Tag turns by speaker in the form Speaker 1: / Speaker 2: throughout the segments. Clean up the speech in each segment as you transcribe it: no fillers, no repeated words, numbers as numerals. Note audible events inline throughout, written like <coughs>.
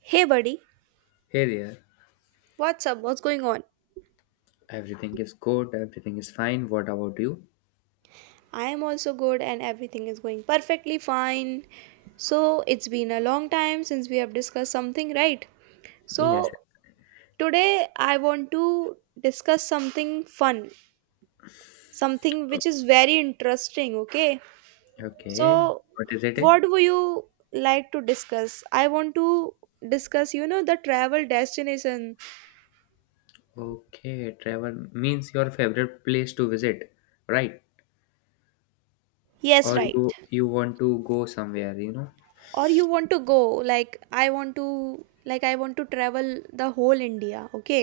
Speaker 1: Hey buddy,
Speaker 2: Hey there.
Speaker 1: what's up? What's going on?
Speaker 2: Everything is good. Everything is fine. What about you?
Speaker 1: I am also good and everything is going perfectly fine. So, it's been a long time since we have discussed something, right?
Speaker 2: Yes.
Speaker 1: So, today I want to discuss something fun, something which is very interesting, okay?
Speaker 2: Okay.
Speaker 1: So,
Speaker 2: What is it?
Speaker 1: what would you like to discuss? I want to discuss, you know, the travel destination.
Speaker 2: Okay. Travel means your favorite place to visit, right?
Speaker 1: Yes,
Speaker 2: Or
Speaker 1: right.
Speaker 2: you want to go somewhere, you know?
Speaker 1: Or you want to go, like I want to travel the whole India. Okay,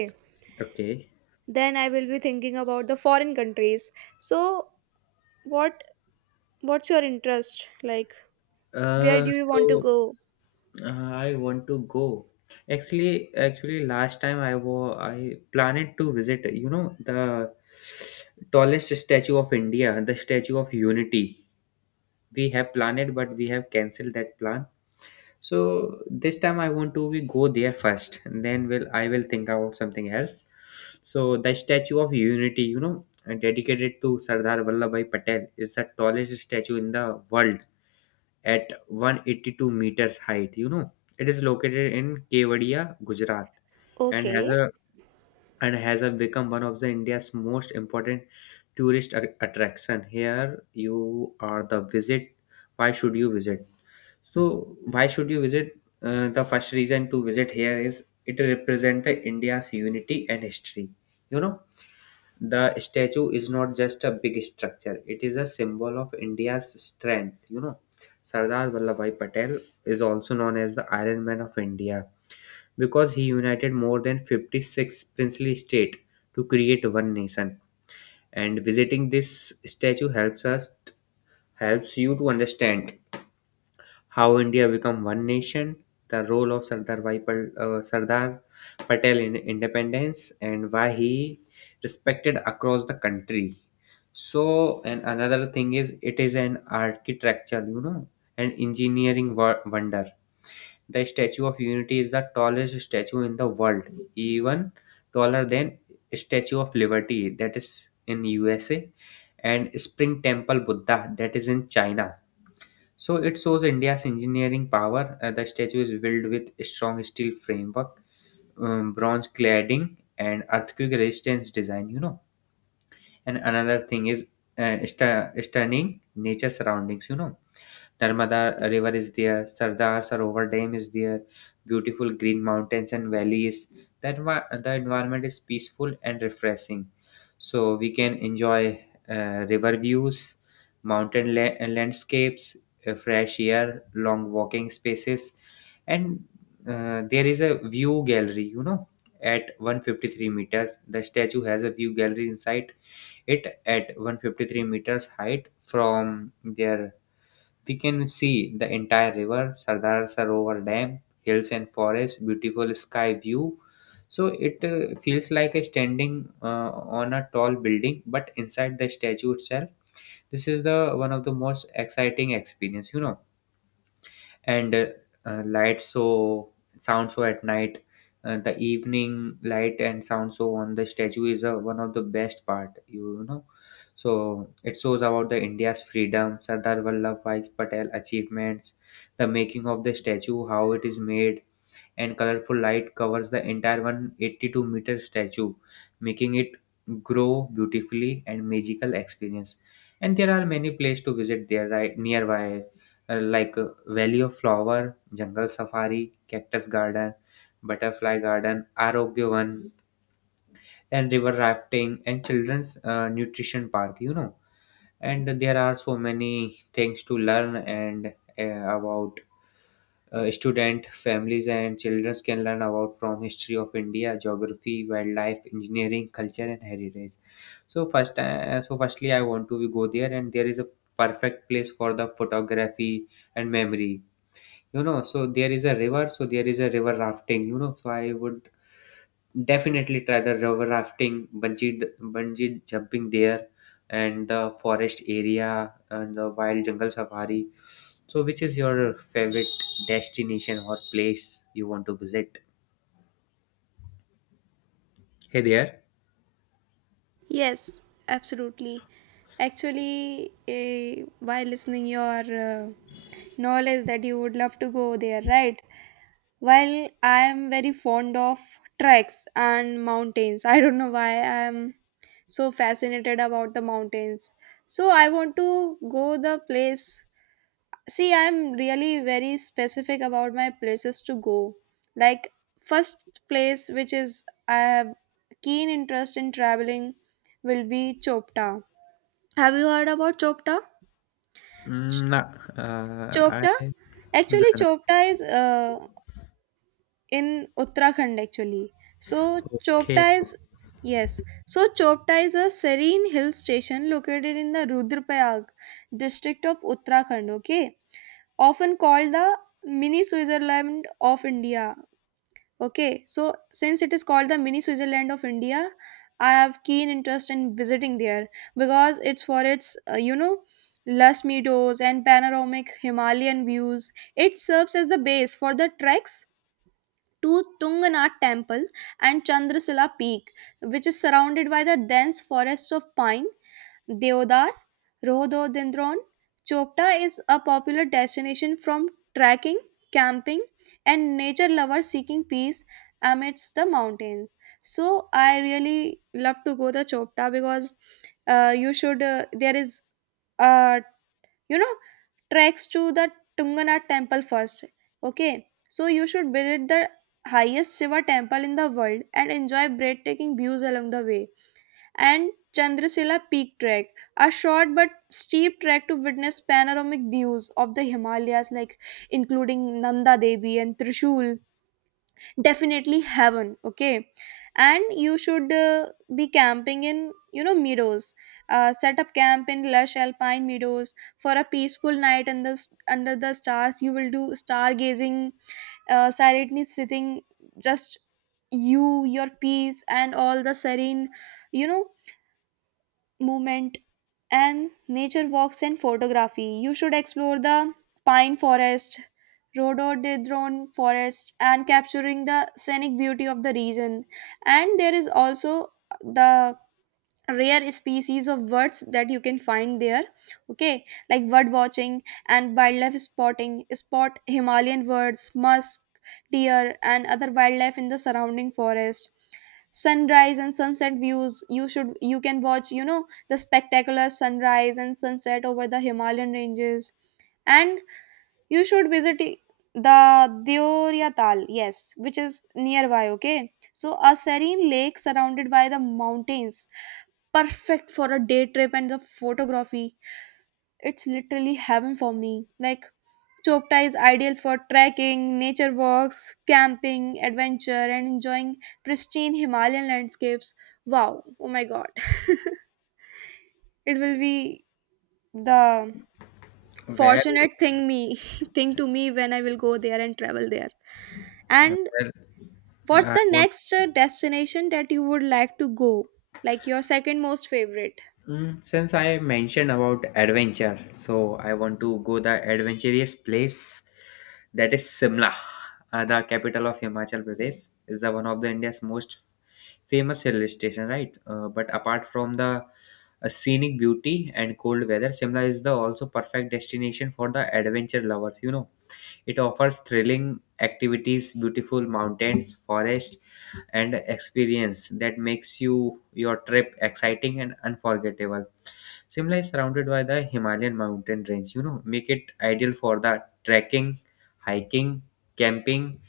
Speaker 2: Okay.
Speaker 1: then I will be thinking about the foreign countries. So what what's your interest, like where do
Speaker 2: Uh,
Speaker 1: you want to
Speaker 2: so
Speaker 1: go?
Speaker 2: I want to go. Actually, actually, last time I planned to visit, you know, the tallest statue of India, the Statue of Unity. We have planned, but we have cancelled that plan. So this time I want to we go there first, and then will I will think about something else. So the Statue of Unity, you know, dedicated to Sardar Vallabhbhai Patel, is the tallest statue in the world at 182 meters height. You know, it is located in Kevadia, Gujarat, and has
Speaker 1: Okay,
Speaker 2: a and has become one of the India's most important tourist attraction. Here you are the visit. Why should you visit? So why should you visit? The first reason to visit here is it represents India's unity and history. You know, the statue is not just a big structure; it is a symbol of India's strength. You know, Sardar Vallabhbhai Patel is also known as the Iron Man of India because he united more than 56 princely states to create one nation. And visiting this statue helps us helps you to understand how India become one nation, the role of Sardar Patel in independence, and why he respected across the country. So, and another thing is, it is an architecture, you know, an engineering wonder. The Statue of Unity is the tallest statue in the world, even taller than Statue of Liberty that is in USA and Spring Temple Buddha that is in China. So it shows India's engineering power. The statue is built with strong steel framework, bronze cladding, and earthquake resistance design. You know, and another thing is stunning nature surroundings. You know, Narmada River is there, Sardar Sarovar Dam is there, beautiful green mountains and valleys. The, envi- the environment is peaceful and refreshing. So we can enjoy river views, mountain landscapes, fresh air, long walking spaces, and there is a view gallery, you know, at 153 meters. The statue has a view gallery inside it at 153 meters height. From their we can see the entire river, Sardar Sarovar Dam, hills and forests, beautiful sky view. So it feels like a standing on a tall building, but inside the statue itself, this is the one of the most exciting experience. You know, and light show sound show at night, the evening light and sound show on the statue is one of the best part, you know. So it shows about the India's freedom, Sardar Vallabhbhai Patel achievements, the making of the statue, how it is made, and colorful light covers the entire 182-meter statue, making it grow beautifully and magical experience. And there are many places to visit there right nearby, like Valley of Flower, Jungle Safari, Cactus Garden, Butterfly Garden, Arogyovan, and river rafting and children's nutrition park. You know, and there are so many things to learn and about student families and children can learn about from history of India, geography, wildlife, engineering, culture, and heritage. So firstly I want to go there, and there is a perfect place for the photography and memory, you know. So there is a river rafting, you know, so I would definitely try the river rafting, bungee jumping there, and the forest area and the wild jungle safari. So, which is your favorite destination or place you want to visit? Hey there.
Speaker 1: yes, absolutely. Actually, by listening your uh, knowledge that you would love to go there, right? While I am very fond of treks and mountains, I don't know why I am so fascinated about the mountains. So I want to go the place. See, I am really very specific about my places to go. Like, first place which is I have keen interest in traveling will be Chopta. Have you heard about Chopta?
Speaker 2: Mm, nah, uh, I
Speaker 1: Chopta?
Speaker 2: nah,
Speaker 1: Actually,
Speaker 2: nah.
Speaker 1: Chopta is in Uttarakhand actually. So
Speaker 2: Okay,
Speaker 1: Chopta is, yes. So Chopta is a serene hill station located in the Rudraprayag district of Uttarakhand. Okay, often called the mini Switzerland of India. Okay, so since it is called the mini Switzerland of India, I have keen interest in visiting there because it's for its you know, lush meadows and panoramic Himalayan views. It serves as the base for the treks to Tunganath Temple and Chandrasila Peak, which is surrounded by the dense forests of pine, deodar, rhododendron. Chopta is a popular destination from trekking, camping, and nature lovers seeking peace amidst the mountains. So I really love to go the Chopta because, you should there is a, you know, treks to the Tungana Temple first. Okay, so you should visit the highest Shiva temple in the world and enjoy breathtaking views along the way. And Chandrasila Peak trek, a short but steep trek to witness panoramic views of the Himalayas, like including Nanda Devi and Trishul, definitely heaven. Okay, and you should be camping in, you know, meadows. Set up camp in lush alpine meadows for a peaceful night, and the under the stars you will do stargazing, silently sitting, just you, your peace, and all the serene, you know, movement. And nature walks and photography. You should explore the pine forest, rhododendron forest, and capturing the scenic beauty of the region. And there is also the rare species of birds that you can find there. Okay, like bird watching and wildlife spotting, spot Himalayan birds, musk deer, and other wildlife in the surrounding forest. Sunrise and sunset views, you should, you can watch, you know, the spectacular sunrise and sunset over the Himalayan ranges. And you should visit the Deoria Tal, yes, which is nearby, okay? So, a serene lake surrounded by the mountains, perfect for a day trip and the photography. It's literally heaven for me. Like, Chopta is ideal for trekking, nature walks, camping, adventure, and enjoying pristine Himalayan landscapes. Wow, oh my god. <laughs> It will be the
Speaker 2: where,
Speaker 1: fortunate thing me <laughs> thing to me when I will go there and travel there. And
Speaker 2: where
Speaker 1: what's
Speaker 2: I
Speaker 1: the
Speaker 2: want
Speaker 1: next destination that you would like to go? Like your second most favorite?
Speaker 2: Since I mentioned about adventure, so I want to go the adventurous place, that is Simla, the capital of Himachal Pradesh. Is the one of the India's most famous hill station, right? But apart from the scenic beauty and cold weather, Simla is the also perfect destination for the adventure lovers. You know, it offers thrilling activities, beautiful mountains, forest, and experience that makes you your trip exciting and unforgettable. Simla is surrounded by the Himalayan mountain range, you know, make it ideal for the trekking, hiking, camping,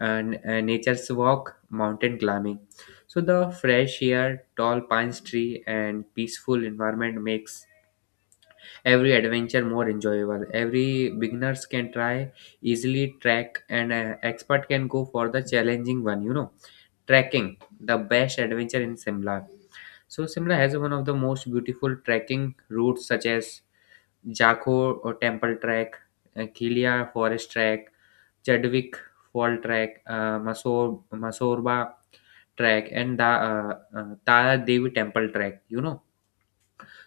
Speaker 2: and nature's walk, mountain climbing. So the fresh air, tall pine tree, and peaceful environment makes every adventure more enjoyable. Every beginners can try easily trek, and expert can go for the challenging one. You know, trekking the best adventure in Simla. So Simla has one of the most beautiful trekking routes such as Jaco or Temple Track, Kilia Forest Track, Chadwick Fall Track, Masorba Track, and the Tara Devi Temple Track. You know,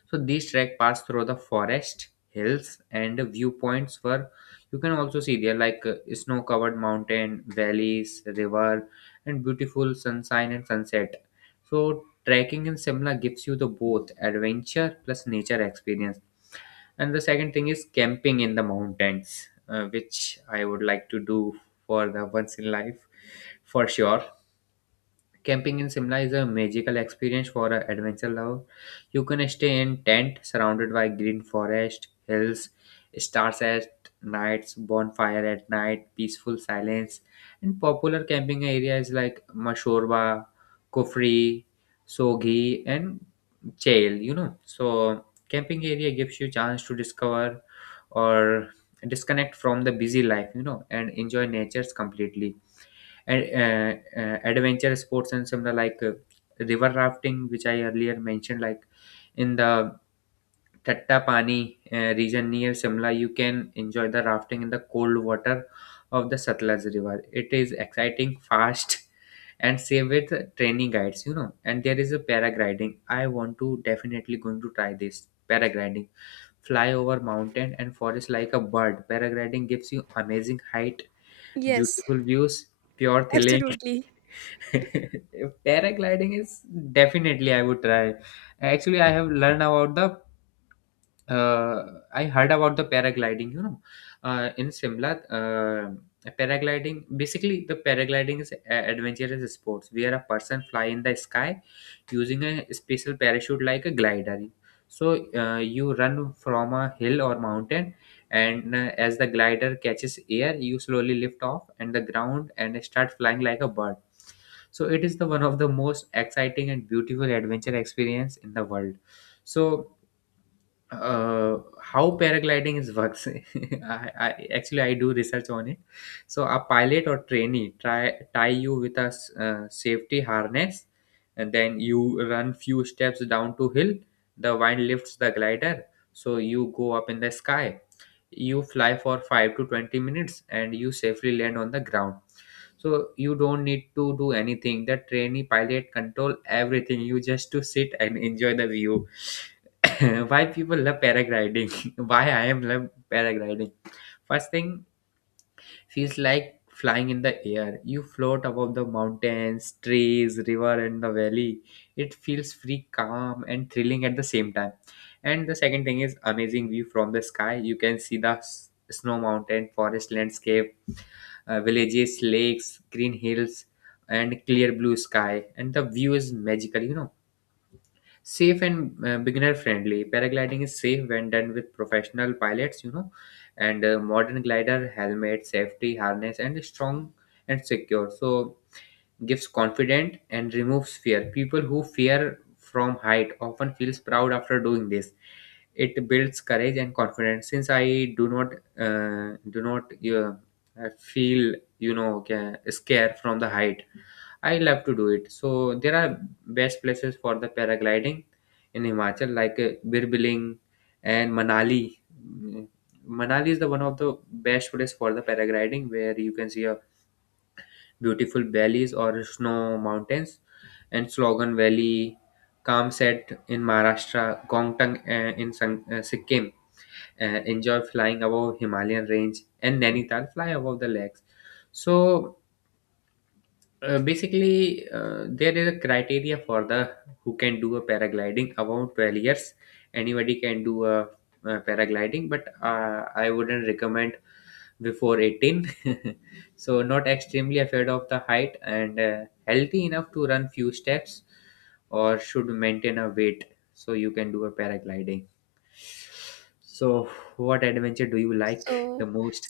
Speaker 2: so these track pass through the forest, hills, and viewpoints where you can also see there like snow-covered mountain, valleys, river, and beautiful sunshine and sunset. So trekking in Simla gives you the both adventure plus nature experience. And the second thing is camping in the mountains, which I would like to do for the once in life, for sure. Camping in Simla is a magical experience for an adventure lover. You can stay in tent surrounded by green forest, hills, stars at nights, bonfire at night, peaceful silence. And popular camping areas like Mashorba, Kufri, Soghi, and Chail. You know, so camping area gives you chance to discover or disconnect from the busy life. You know, and enjoy nature's completely. And adventure sports and similar like river rafting, which I earlier mentioned, like in the Tattapani region near Simla, you can enjoy the rafting in the cold water of the Satluj river. It is exciting, fast, <laughs> and safe with training guides, you know. And there is a paragliding, I want to definitely going to try this paragliding, fly over mountain and forest like a bird. Paragliding gives you amazing height,
Speaker 1: Yes,
Speaker 2: beautiful views, pure thrilling.
Speaker 1: absolutely.
Speaker 2: <laughs> Paragliding is definitely I would try. Actually, I have learned about the uh, I heard about the paragliding. You know, in Simla, paragliding basically the paragliding is adventurous sports where a person fly in the sky using a special parachute like a glider. So you run from a hill or mountain, and as the glider catches air, you slowly lift off and the ground and start flying like a bird. So it is the one of the most exciting and beautiful adventure experience in the world. So how paragliding is works. <laughs> I actually I do research on it. So a pilot or trainee try tie you with a safety harness, and then you run few steps down to hill. The wind lifts the glider, so you go up in the sky. You fly for 5 to 20 minutes and you safely land on the ground. So you don't need to do anything, the trainee pilot control everything, you just to sit and enjoy the view. <coughs> Why people love paragliding? <laughs> Why I am love paragliding? First thing, feels like flying in the air. You float above the mountains, trees, river, and the valley. It feels free, calm, and thrilling at the same time. And the second thing is amazing view from the sky. You can see the snow mountain, forest landscape, villages, lakes, green hills, and clear blue sky. And the view is magical, you know. Safe and beginner friendly, paragliding is safe when done with professional pilots, you know. And modern glider helmet safety harness and strong and secure, so gives confident and removes fear. People who fear from height often feels proud after doing this. It builds courage and confidence. Since I do not uh, do not uh, feel, you know, scared from the height, I love to do it. So there are best places for the paragliding in Himachal, like Birbiling and Manali. Mm, Manali is the one of the best place for the paragliding, where you can see a beautiful valleys or snow mountains, and Slogan Valley, Kamset in Maharashtra, Gongtang in Sikkim. Enjoy flying above Himalayan range, and Nainital fly above the lakes. So basically, there is a criteria for the who can do a paragliding about 12 years. Anybody can do a, paragliding, but I wouldn't recommend before 18. <laughs> So not extremely afraid of the height and healthy enough to run few steps or should maintain a weight, so you can do a paragliding. So what adventure do you like
Speaker 1: So
Speaker 2: the most?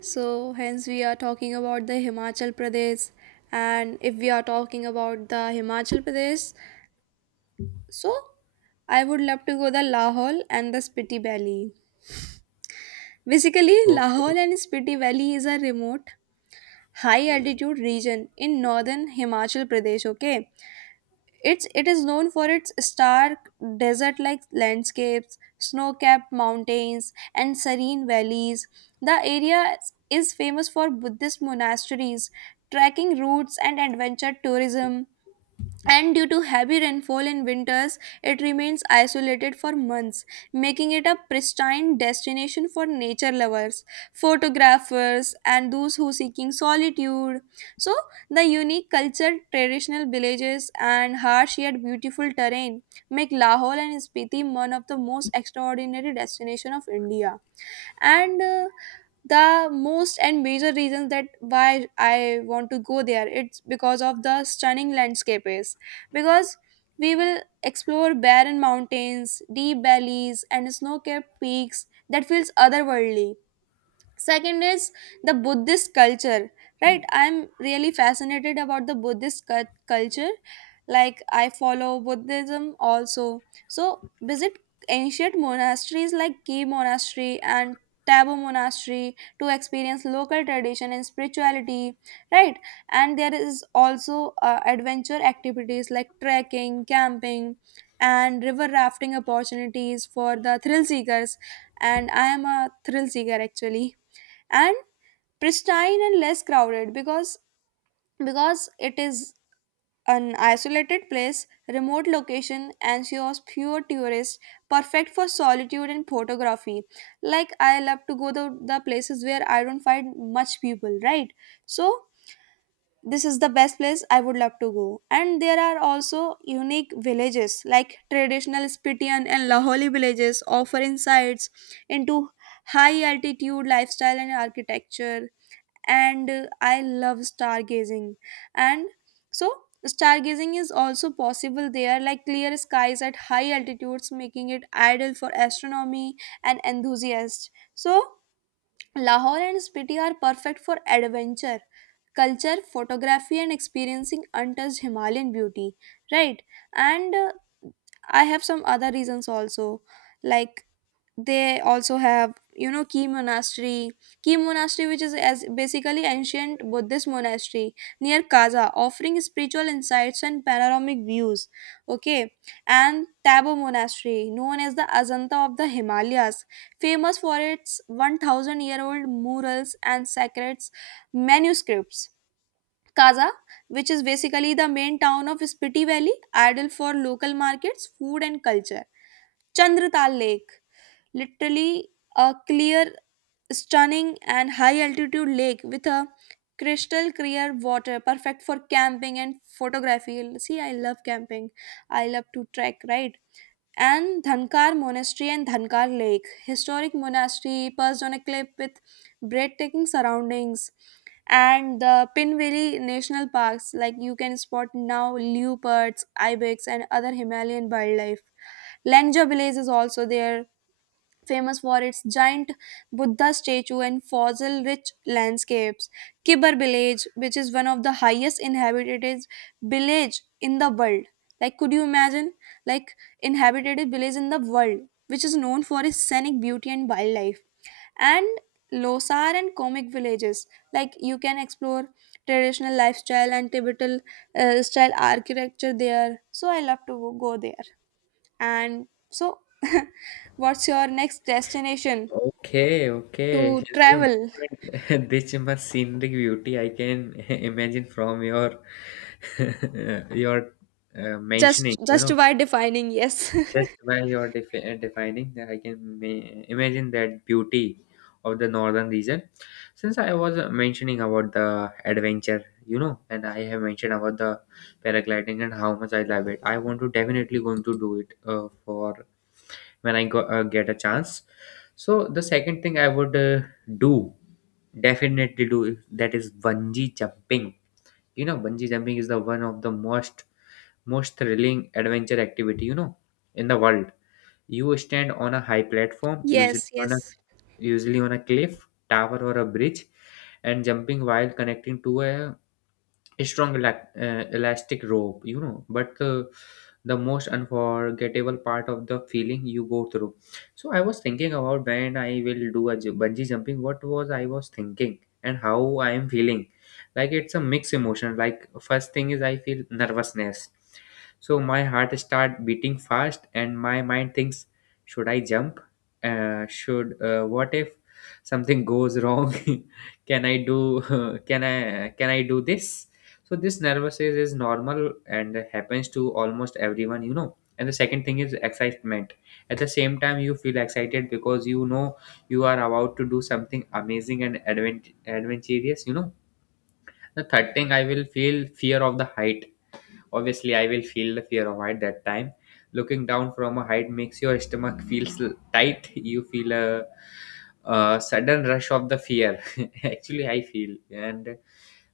Speaker 1: So, hence, we are talking about the Himachal Pradesh. And if we are talking about the Himachal Pradesh, so I would love to go the Lahore and the Spiti Valley. Basically,
Speaker 2: Okay.
Speaker 1: Lahore and Spiti Valley is a remote, high altitude region in northern Himachal Pradesh. Okay, it is known for its stark desert-like landscapes, snow-capped mountains, and serene valleys. The area is famous for Buddhist monasteries, trekking routes, and adventure tourism, and due to heavy rainfall in winters, it remains isolated for months, making it a pristine destination for nature lovers, photographers, and those who seeking solitude. So, the unique culture, traditional villages, and harsh yet beautiful terrain make Lahore and Spiti one of the most extraordinary destinations of India. And the most and major reasons that why I want to go there, it's because of the stunning landscape. Is because we will explore barren mountains, deep valleys, and snow-capped peaks that feels otherworldly. Second is the Buddhist culture, right? I'm really fascinated about the Buddhist culture. Like, I follow Buddhism also. So visit ancient monasteries like Ki Monastery and Tabo Monastery to experience local tradition and spirituality, right? And there is also adventure activities like trekking, camping, and river rafting, opportunities for the thrill seekers, and I am a thrill seeker actually. And pristine and less crowded, because it is an isolated place, remote location and ensures fewer tourists, perfect for solitude and photography. Like, I love to go to the places where I don't find much people, right? So this is the best place I would love to go. And there are also unique villages, like traditional Spitian and Laholi villages offer insights into high altitude lifestyle and architecture. And I love stargazing, and so stargazing is also possible there, like clear skies at high altitudes making it ideal for astronomy and enthusiasts. So Lahore and Spiti are perfect for adventure, culture, photography, and experiencing untouched Himalayan beauty, right? And I have some other reasons also. Like, they also have, you know, key monastery. Key monastery, which is as basically ancient Buddhist monastery near Kaza, offering spiritual insights and panoramic views. Okay, and Tabo Monastery, known as the Ajanta of the Himalayas, famous for its 1,000 year old murals and sacred manuscripts. Kaza, which is basically the main town of Spiti Valley, ideal for local markets, food, and culture. Chandratal Lake, literally a clear, stunning, and high altitude lake with a crystal clear water, perfect for camping and photography. See, I love camping. I love to trek, right? And Dhankar Monastery and Dhankar Lake, historic monastery perched on a cliff with breathtaking surroundings. And the Pinveli National Parks, like you can spot now leopards, ibex, and other Himalayan wildlife. Langja village is also there, famous for its giant Buddha statue and fossil rich landscapes. Kibar village, which is one of the highest inhabited village in the world. Like, could you imagine? Like, inhabited village in the world, which is known for its scenic beauty and wildlife. And Losar and Comic villages, like you can explore traditional lifestyle and Tibetan style architecture there. So I love to go there. And so, <laughs> what's your next destination
Speaker 2: Okay, okay.
Speaker 1: to
Speaker 2: She's you
Speaker 1: travel?
Speaker 2: mentioned, <laughs> this much scenic beauty I can <laughs> imagine from your <laughs> your mentioning. You
Speaker 1: Just
Speaker 2: know,
Speaker 1: by defining, yes.
Speaker 2: just by your defining, that I can imagine that beauty of the northern region. Since I was mentioning about the adventure, you know, and I have mentioned about the paragliding and how much I love it, I want to definitely going to do it for when I go, get a chance. So the second thing I would do definitely do is- that is bungee jumping. You know, bungee jumping is the one of the most thrilling adventure activity, you know, in the world. You stand on a high
Speaker 1: <laughs>
Speaker 2: platform, usually
Speaker 1: Yes,
Speaker 2: on a
Speaker 1: yes.
Speaker 2: cliff, tower, or a bridge, and jumping while connecting to a strong elastic rope, you know, but the most unforgettable part of the feeling you go through. So I was thinking about when I will do a bungee jumping, what was I was thinking and how I am feeling. Like, it's a mixed emotion. Like, first thing is I feel nervousness. So my heart start beating fast and my mind thinks, should I jump? Should What if something goes wrong? <laughs> Can I do, <laughs> can I do this? So this nervous is normal and happens to almost everyone, you know. And the second thing is excitement. At the same time, you feel excited because, you know, you are about to do something amazing and adventurous, you know. The third thing, I will feel fear of the height. Obviously, I will feel the fear of height that time. Looking down from a height makes your stomach feels tight. You feel a sudden rush of the fear. <laughs> Actually, I feel. And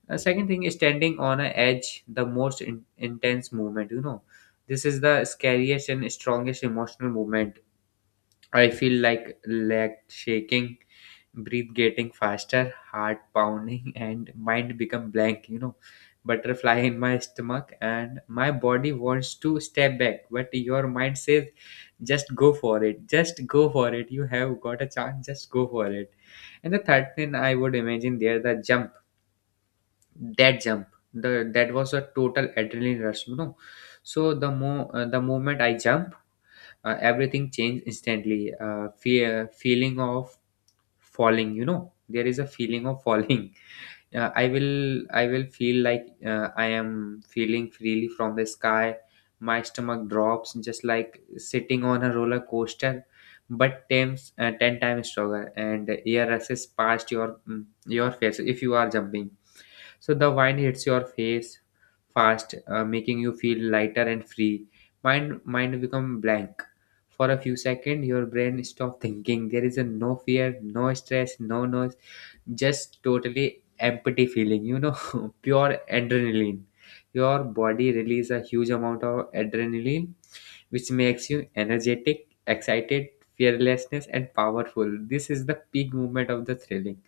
Speaker 2: second thing is standing on an edge, the most intense movement. You know, this is the scariest and strongest emotional movement. I feel like leg shaking, breath getting faster, heart pounding, <laughs> and mind become blank. You know, butterfly in my stomach, and my body wants to step back, but your mind says, "Just go for it. Just go for it. You have got a chance. Just go for it." And the third thing I would imagine there, the jump, that jump the that was a total adrenaline rush, you know. So the moment I jumped, everything changed instantly. Fear, feeling of falling, you know, there is a feeling of falling. <laughs> I will I will feel like, I am feeling freely from the sky. My stomach drops just like sitting on a roller coaster, but times 10 times stronger, and air rushes past your your face if you are jumping. So the wine hits your face fast, making you feel lighter and free. Mind become blank. For a few seconds, your brain stop thinking. There is a no fear, no stress, no noise, just totally empty feeling. You know, <laughs> pure adrenaline. Your body release a huge amount of adrenaline, which makes you energetic, excited, fearlessness, and powerful. This is the peak moment of the thrilling.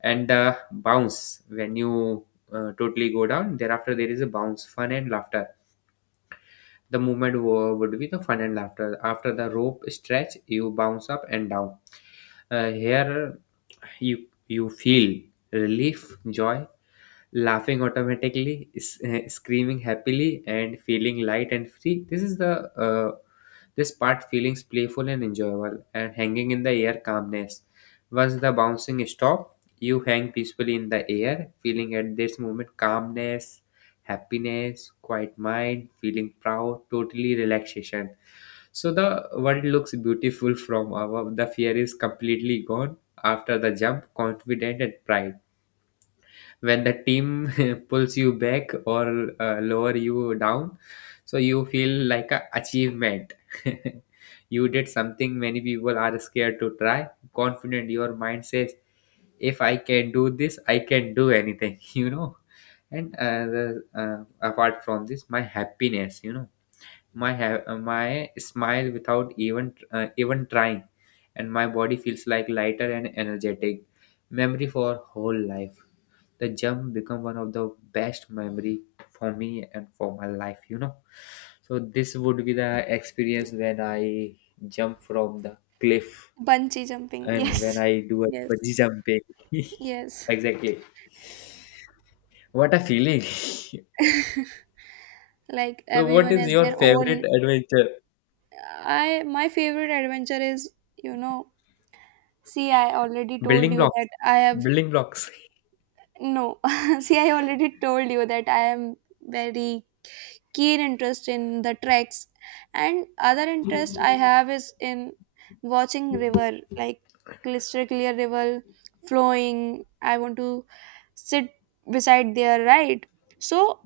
Speaker 2: And bounce when you totally go down, thereafter there is a bounce, fun and laughter. The movement would be the fun and laughter after the rope stretch. You bounce up and down. Here you feel relief, joy, laughing automatically, screaming happily, and feeling light and free. This is the this part feelings playful and enjoyable, and hanging in the air, calmness. Once the bouncing stop, you hang peacefully in the air, feeling at this moment calmness, happiness, quiet mind, feeling proud, totally relaxation. So the world looks beautiful from above. The fear is completely gone after the jump, confident and pride, when the team <laughs> pulls you back or lower you down, so you feel like a achievement. <laughs> You did something many people are scared to try. Confident, your mind says, if I can do this, I can do anything. <laughs> You know. And apart from this, my happiness, you know, my smile without even even trying, and my body feels like lighter and energetic. Memory for whole life. The jump become one of the best memory for me and for my life, you know. So this would be the experience when I jump from the cliff
Speaker 1: Bungee jumping.
Speaker 2: and
Speaker 1: Yes.
Speaker 2: when
Speaker 1: <laughs>
Speaker 2: I do a
Speaker 1: Yes.
Speaker 2: bungee jumping. <laughs>
Speaker 1: Yes.
Speaker 2: Exactly, what a feeling. <laughs>
Speaker 1: Like
Speaker 2: So what
Speaker 1: everyone
Speaker 2: is
Speaker 1: has
Speaker 2: your
Speaker 1: their own.
Speaker 2: favorite adventure?
Speaker 1: I my favorite adventure is, you know, see, I already told
Speaker 2: Building
Speaker 1: you
Speaker 2: blocks.
Speaker 1: that I have,
Speaker 2: Building blocks.
Speaker 1: no, <laughs> see, I already told you that I am very keen interest in the treks, and other interest I have is in watching river, like crystal clear river flowing. I want to sit beside there, right? So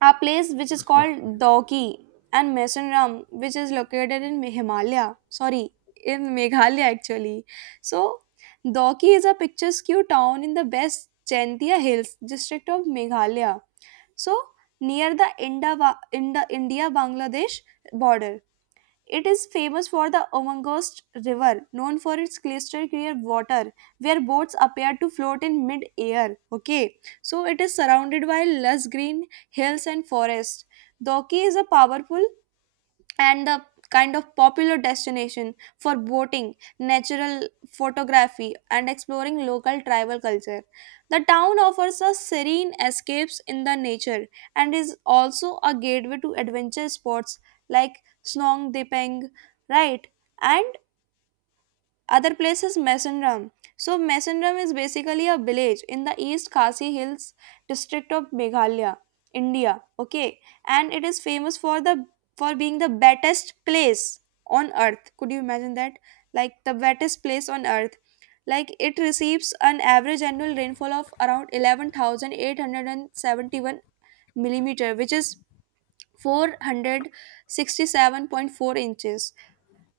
Speaker 1: a place which is
Speaker 2: <laughs> Oh,
Speaker 1: called Dauki and Mesenram, which is located in Himalaya. Sorry, in Meghalaya actually. So Dauki is a picturesque town in the West Jaintia Hills district of Meghalaya. So near the India Bangladesh border. It is famous for the Omangost River, known for its crystal clear water, where boats appear to float in mid-air. Okay, so it is surrounded by lush green hills and forests. Doki is a powerful and the kind of popular destination for boating, natural photography, and exploring local tribal culture. The town offers us serene escapes in the nature and is also a gateway to adventure sports like Snong Dipeng, right? And other place is Mesendram. So Mesendram is basically a village in the East Khasi Hills district of Meghalaya, India. Okay, and it is famous for the, for being the wettest place on earth. Could you imagine that? Like, the wettest place on earth. Like, it receives an average annual rainfall of around 11,871 millimeter, which is 467.4 inches,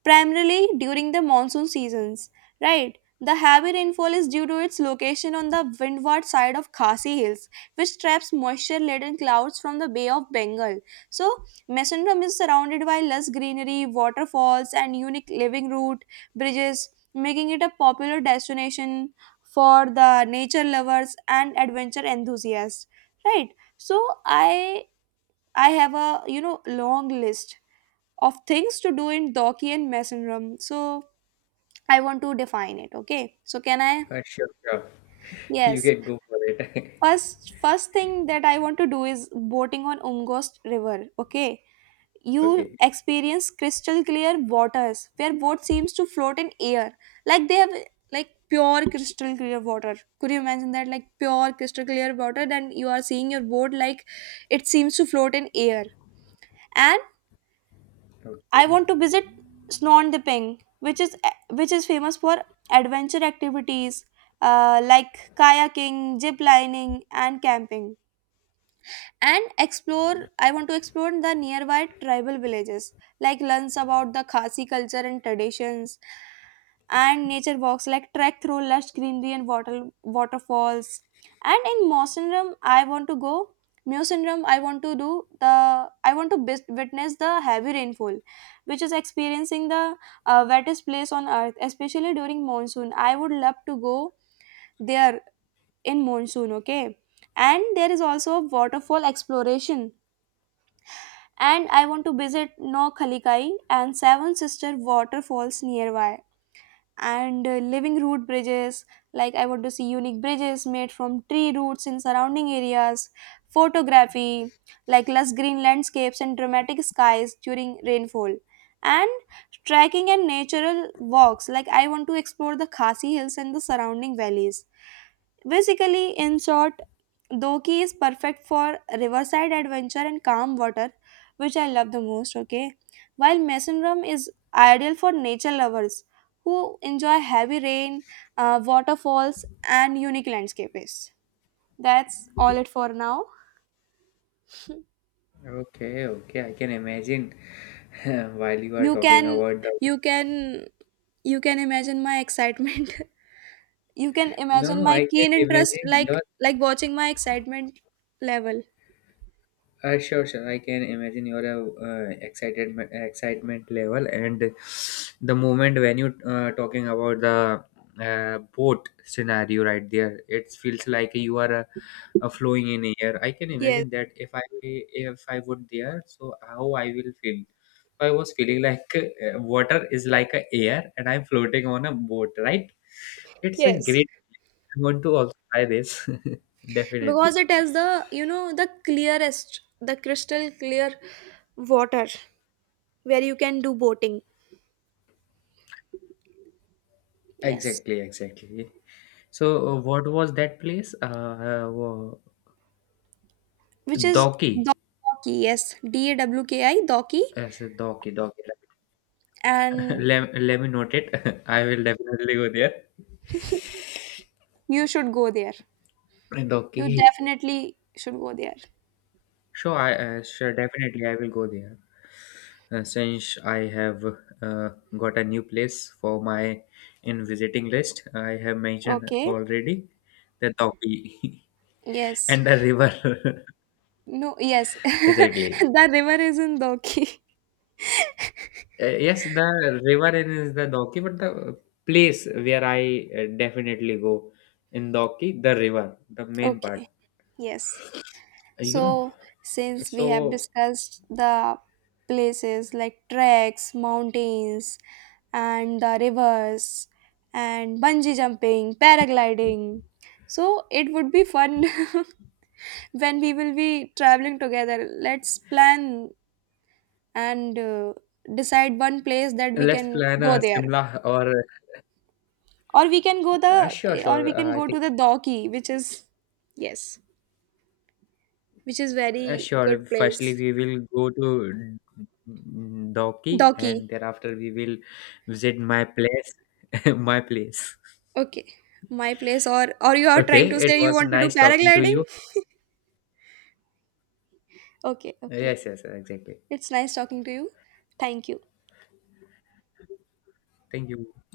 Speaker 1: primarily during the monsoon seasons, right? The heavy rainfall is due to its location on the windward side of Khasi Hills, which traps moisture laden clouds from the Bay of Bengal. So, Mesendrum is surrounded by lush greenery, waterfalls, and unique living route bridges, making it a popular destination for the nature lovers and adventure enthusiasts, right? So, I have, a you know, long list of things to do in Doki. And so I want to define it. Okay. So can I?
Speaker 2: sure, sure, you
Speaker 1: Yes.
Speaker 2: can go for it.
Speaker 1: First thing that I want to do is boating on Umghost River. Okay.
Speaker 2: <laughs>
Speaker 1: You
Speaker 2: Okay.
Speaker 1: experience crystal clear waters where boat seems to float in air, like they have, like pure crystal clear water. Could you imagine that? Like, pure crystal clear water, then you are seeing your boat like it seems to float in air. And I
Speaker 2: okay
Speaker 1: want to visit Snorndipping, which is, which is famous for adventure activities, like kayaking, zip lining, and camping. And explore, I want to explore the nearby tribal villages, like learns about the Khasi culture and traditions. And nature walks, like trek through lush greenery and waterfalls. And in Mosindrum I want to go, Musinrum, I want to do the, I want to witness the heavy rainfall, which is experiencing the wettest place on earth, especially during monsoon. I would love to go there in monsoon. Okay, and there is also waterfall exploration. And I want to visit No Khalikai and Seven Sister waterfalls nearby. And living root bridges, like I want to see unique bridges made from tree roots in surrounding areas. Photography, like lush green landscapes and dramatic skies during rainfall. And trekking and natural walks, like I want to explore the Khasi hills and the surrounding valleys. Basically, in short, Doki is perfect for riverside adventure and calm water, which I love the most. Okay, while Mason Rum is ideal for nature lovers who enjoy heavy rain, waterfalls, and unique landscapes. That's all it for now.
Speaker 2: okay okay, I can imagine. <laughs> While you are
Speaker 1: You
Speaker 2: talking
Speaker 1: can
Speaker 2: about the.
Speaker 1: you can you can imagine my excitement. <laughs> You can
Speaker 2: No,
Speaker 1: imagine
Speaker 2: no,
Speaker 1: my
Speaker 2: I can
Speaker 1: keen interest,
Speaker 2: imagine
Speaker 1: like
Speaker 2: your.
Speaker 1: like watching my excitement level.
Speaker 2: Sure, sure. I can imagine your excited excitement level, and the moment when you talking about the boat scenario right there. It feels like you are flowing in air. I can
Speaker 1: Yes,
Speaker 2: imagine that, if I would there, so how I will feel. I was feeling like, water is like a air, and I'm floating on a boat. Right? It's a
Speaker 1: yes,
Speaker 2: great. I want to also try this. <laughs> Definitely.
Speaker 1: because it has the, you know, the clearest, the crystal clear water where you can do boating. Yes,
Speaker 2: Exactly, exactly. So, what was that place?
Speaker 1: which is
Speaker 2: Doki.
Speaker 1: Dawki. Yes, D A W K I, Dawki,
Speaker 2: As a Doki, Doki. <laughs>
Speaker 1: and
Speaker 2: Let me note it. <laughs> I will definitely go there.
Speaker 1: you should go there. You
Speaker 2: Doki.
Speaker 1: definitely should go there.
Speaker 2: Sure, I sure definitely I will go there. Since I have uh, got a new place for my in visiting list, I have mentioned
Speaker 1: Okay.
Speaker 2: already the Doki <laughs>
Speaker 1: Yes.
Speaker 2: and the river. <laughs>
Speaker 1: No, yes. <laughs>
Speaker 2: Exactly.
Speaker 1: The river is in Doki. <laughs>
Speaker 2: Yes, the river in is the Doki, but the place where I definitely go in Doki, the river, the main part.
Speaker 1: Okay. Yes.
Speaker 2: You know,
Speaker 1: So, since we have
Speaker 2: so
Speaker 1: discussed the places like treks, mountains, and the rivers, and bungee jumping, paragliding, so it would be fun <laughs> when we will be traveling together. Let's plan and decide one place that we
Speaker 2: let's
Speaker 1: can
Speaker 2: plan
Speaker 1: go
Speaker 2: a
Speaker 1: there.
Speaker 2: Simla, or
Speaker 1: Or we can go the,
Speaker 2: sure,
Speaker 1: or we
Speaker 2: sure.
Speaker 1: can
Speaker 2: I
Speaker 1: go
Speaker 2: think,
Speaker 1: to the Doki, which is, yes, which is very good
Speaker 2: sure. Firstly,
Speaker 1: place.
Speaker 2: we will go to Doki,
Speaker 1: Doki.
Speaker 2: and thereafter we will visit my place, <laughs> my place.
Speaker 1: Okay, my place, or you are trying
Speaker 2: Okay,
Speaker 1: to
Speaker 2: it
Speaker 1: say you
Speaker 2: was
Speaker 1: want to do
Speaker 2: nice talking to
Speaker 1: paragliding?
Speaker 2: you.
Speaker 1: Okay, okay,
Speaker 2: Yes, yes, exactly.
Speaker 1: it's nice talking to you. Thank you.
Speaker 2: Thank you.